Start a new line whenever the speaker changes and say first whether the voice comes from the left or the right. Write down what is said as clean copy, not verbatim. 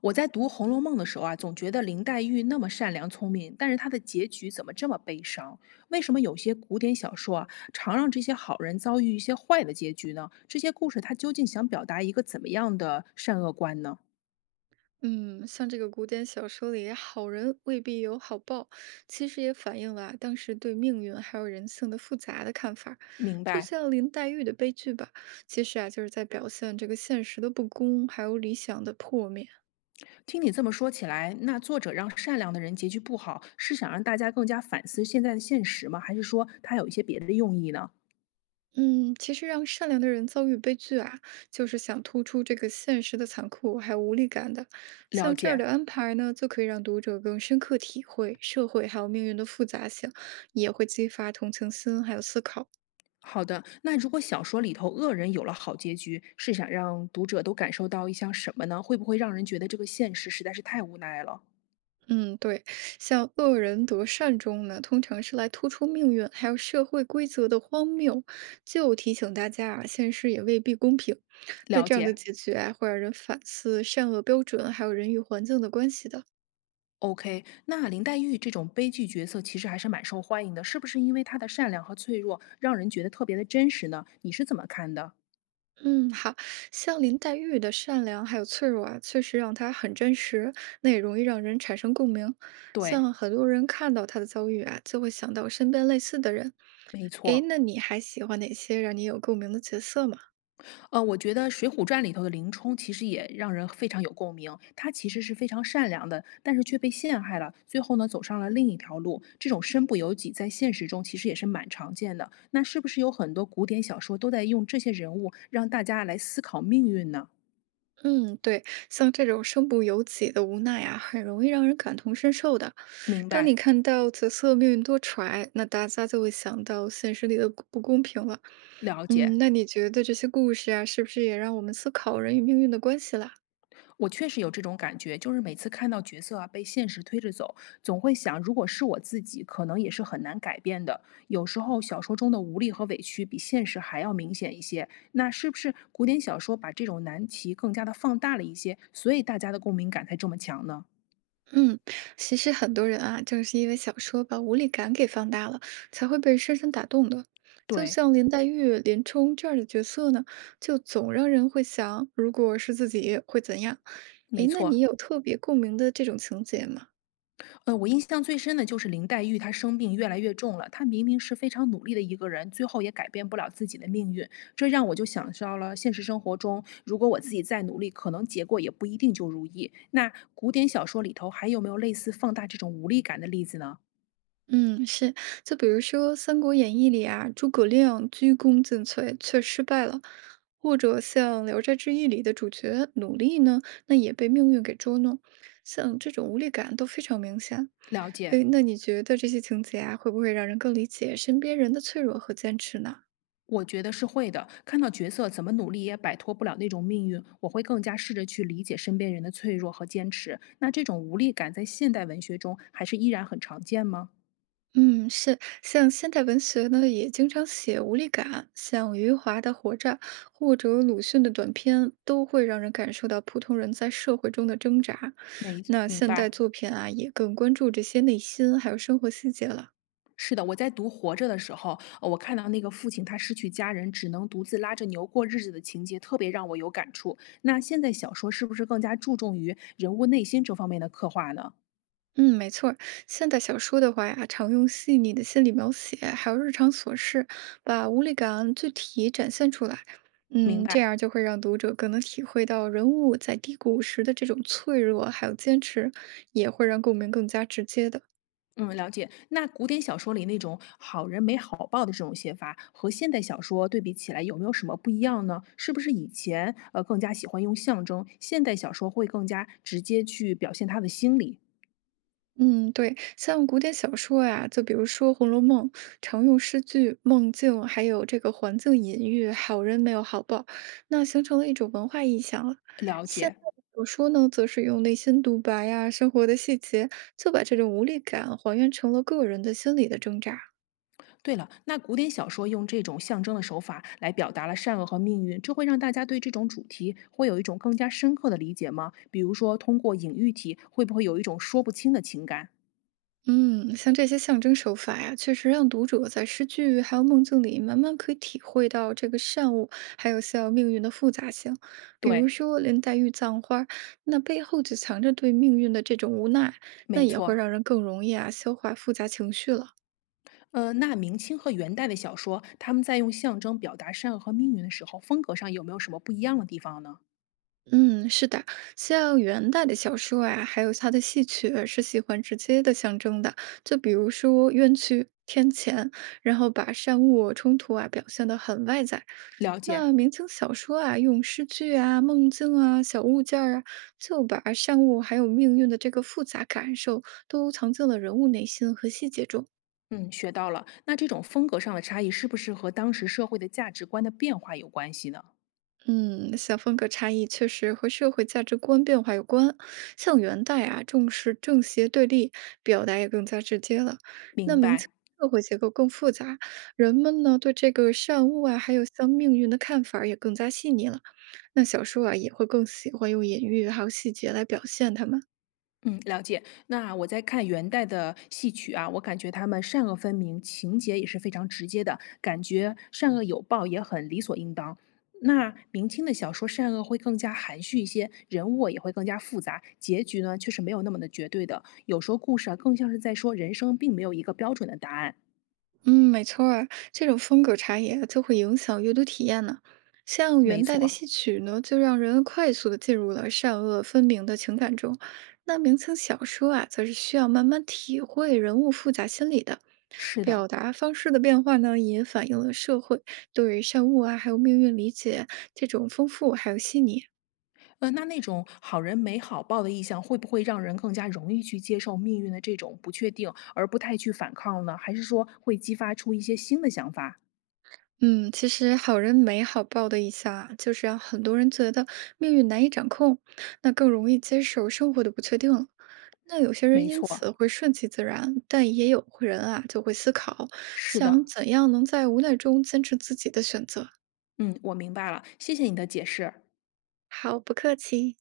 left: 我在读《红楼梦》的时候啊，总觉得林黛玉那么善良聪明，但是她的结局怎么这么悲伤？为什么有些古典小说啊，常让这些好人遭遇一些坏的结局呢？这些故事它究竟想表达一个怎么样的善恶观呢？
right: 嗯，像这个古典小说里，好人未必有好报，其实也反映了啊当时对命运还有人性的复杂的看法儿
left: 明
right: 就
left: 白，
right: 像林黛玉的悲剧吧，其实啊就是在表现这个现实的不公，还有理想的破灭。
left: 听你这么说起来，那作者让善良的人结局不好，是想让大家更加反思现在的现实吗？还是说他有一些别的用意呢？
right: 嗯，其实让善良的人遭遇悲剧啊，就是想突出这个现实的残酷还有无力感的。
left: 了
right: 像这样
left: 解。
right: 的安排呢，就可以让读者更深刻体会社会还有命运的复杂性，也会激发同情心还有思考。
left: 好的，那如果小说里头恶人有了好结局，是想让读者都感受到一项什么呢？会不会让人觉得这个现实实在是太无奈了？
right: 嗯，对，像恶人得善终呢，通常是来突出命运还有社会规则的荒谬，就提醒大家啊，现实也未必公平。那
left: 了
right: 这样的
left: 解。
right: 结局啊，会让人反思善恶标准，还有人与环境的关系的。
left: OK，那林黛玉这种悲剧角色其实还是蛮受欢迎的，是不是因为她的善良和脆弱让人觉得特别的真实呢？你是怎么看的？
right: 嗯，好，像林黛玉的善良还有脆弱啊，确实让她很真实，那也容易让人产生共鸣。
left: 对，
right: 像很多人看到她的遭遇啊，就会想到身边类似的人。
left: 没
right: 诶，
left: 错。
right: 那你还喜欢哪些让你有共鸣的角色吗？
left: 我觉得《水浒传》里头的林冲其实也让人非常有共鸣。他其实是非常善良的，但是却被陷害了，最后呢走上了另一条路。这种身不由己，在现实中其实也是蛮常见的。那是不是有很多古典小说都在用这些人物让大家来思考命运呢？
right: 嗯，对，像这种身不由己的无奈啊，很容易让人感同身受的。
left: 明
right: 当
left: 白，
right: 你看到角色命运多舛，那大家就会想到现实里的不公平了。
left: 了
right: 嗯，
left: 解。
right: 那你觉得这些故事啊，是不是也让我们思考人与命运的关系啦？
left: 我确实有这种感觉，就是每次看到角色啊被现实推着走，总会想，如果是我自己，可能也是很难改变的。有时候小说中的无力和委屈比现实还要明显一些，那是不是古典小说把这种难题更加的放大了一些，所以大家的共鸣感才这么强呢？
right: 嗯，其实很多人啊，正是因为小说把无力感给放大了，才会被深深打动的。就
left: 对，
right: 像林黛玉、林冲这样的角色呢，就总让人会想，如果是自己会怎样？
left: 没
right: 诶，那
left: 错，
right: 你有特别共鸣的这种情节吗？
left: 我印象最深的就是林黛玉，她生病越来越重了。她明明是非常努力的一个人，最后也改变不了自己的命运。这让我就想到了现实生活中，如果我自己再努力，可能结果也不一定就如意。那古典小说里头还有没有类似放大这种无力感的例子呢？
right: 嗯，是，就比如说《三国演义》里啊，诸葛亮鞠躬尽瘁却失败了，或者像《聊斋志异》里的主角努力呢，那也被命运给捉弄，像这种无力感都非常明显。
left: 了解，
right: 诶，那你觉得这些情节啊，会不会让人更理解身边人的脆弱和坚持呢？
left: 我觉得是会的。看到角色怎么努力也摆脱不了那种命运，我会更加试着去理解身边人的脆弱和坚持。那这种无力感在现代文学中还是依然很常见吗？
right: 嗯，是，像现代文学呢，也经常写无力感，像余华的《活着》或者鲁迅的短篇，都会让人感受到普通人在社会中的挣扎。
left: 没，
right: 那
left: 明
right: 现代
left: 白。
right: 作品啊，也更关注这些内心还有生活细节了。
left: 是的，我在读《活着》的时候，我看到那个父亲他失去家人，只能独自拉着牛过日子的情节，特别让我有感触。那现在小说是不是更加注重于人物内心这方面的刻画呢？
right: 嗯，没错儿现代小说的话呀，常用细腻的心理描写，还有日常琐事，把无力感具体展现出来。
left: 明
right: 嗯，这
left: 白，
right: 样就会让读者更能体会到人物在低谷时的这种脆弱，还有坚持，也会让共鸣更加直接的。
left: 嗯，了解。那古典小说里那种好人没好报的这种写法，和现代小说对比起来有没有什么不一样呢？是不是以前更加喜欢用象征，现代小说会更加直接去表现他的心理？
right: 嗯，对，像古典小说呀，就比如说《红楼梦》，常用诗句、梦境，还有这个环境隐喻，好人没有好报，那形成了一种文化意象了。
left: 了
right: 现
left: 解。
right: 代的小说呢，则是用内心独白呀、生活的细节，就把这种无力感还原成了个人的心理的挣扎。
left: 对了，那古典小说用这种象征的手法来表达了善恶和命运，这会让大家对这种主题会有一种更加深刻的理解吗？比如说，通过隐喻体，会不会有一种说不清的情感？
right: 嗯，像这些象征手法呀，确实让读者在诗句还有梦境里慢慢可以体会到这个善恶，还有像命运的复杂性。比如
left: 对，
right: 说林黛玉葬花儿那背后就藏着对命运的这种无奈，那
left: 没
right: 也
left: 错，
right: 会让人更容易啊消化复杂情绪了。
left: 那明清和元代的小说，他们在用象征表达善恶和命运的时候，风格上有没有什么不一样的地方呢？
right: 嗯，是的，像元代的小说啊，还有它的戏曲是喜欢直接的象征的，就比如说冤屈、天谴，然后把善恶冲突啊表现得很外在。
left: 了解。
right: 那明清小说啊，用诗句啊、梦境啊、小物件儿啊，就把善恶还有命运的这个复杂感受都藏进了人物内心和细节中。
left: 嗯，学到了。那这种风格上的差异，是不是和当时社会的价值观的变化有关系呢？
right: 嗯，像风格差异确实和社会价值观变化有关。像元代啊，重视正邪对立，表达也更加直接了。那
left: 明
right: 明
left: 白。
right: 清社会结构更复杂，人们呢对这个善恶啊，还有像命运的看法儿也更加细腻了。那小说啊，也会更喜欢用隐喻还有细节来表现他们。
left: 嗯，了解。那我在看元代的戏曲啊，我感觉他们善恶分明，情节也是非常直接的，感觉善恶有报也很理所应当。那明清的小说善恶会更加含蓄一些，人物也会更加复杂，结局呢却是没有那么的绝对的。有时候故事啊，更像是在说人生并没有一个标准的答案。
right: 嗯，没错儿，这种风格差异啊就会影响阅读体验呢。像
left: 没
right: 元代的
left: 错，
right: 戏曲呢，就让人快速的进入了善恶分明的情感中；那明清小说啊，则是需要慢慢体会人物复杂心理的。
left: 是
right: 表
left: 的。
right: 达方式的变化呢，也反映了社会对善恶啊，还有命运理解这种丰富还有细腻。
left: 那那种好人没好报的意向，会不会让人更加容易去接受命运的这种不确定，而不太去反抗呢？还是说会激发出一些新的想法？
right: 嗯，其实好人没好报的一下啊，就是让很多人觉得命运难以掌控，那更容易接受生活的不确定了。那有些人
left: 没
right: 因
left: 错，
right: 此会顺其自然，但也有人啊就会思考，
left: 是的，
right: 想怎样能在无奈中坚持自己的选择。
left: 嗯，我明白了，谢谢你的解释。
right: 好，不客气。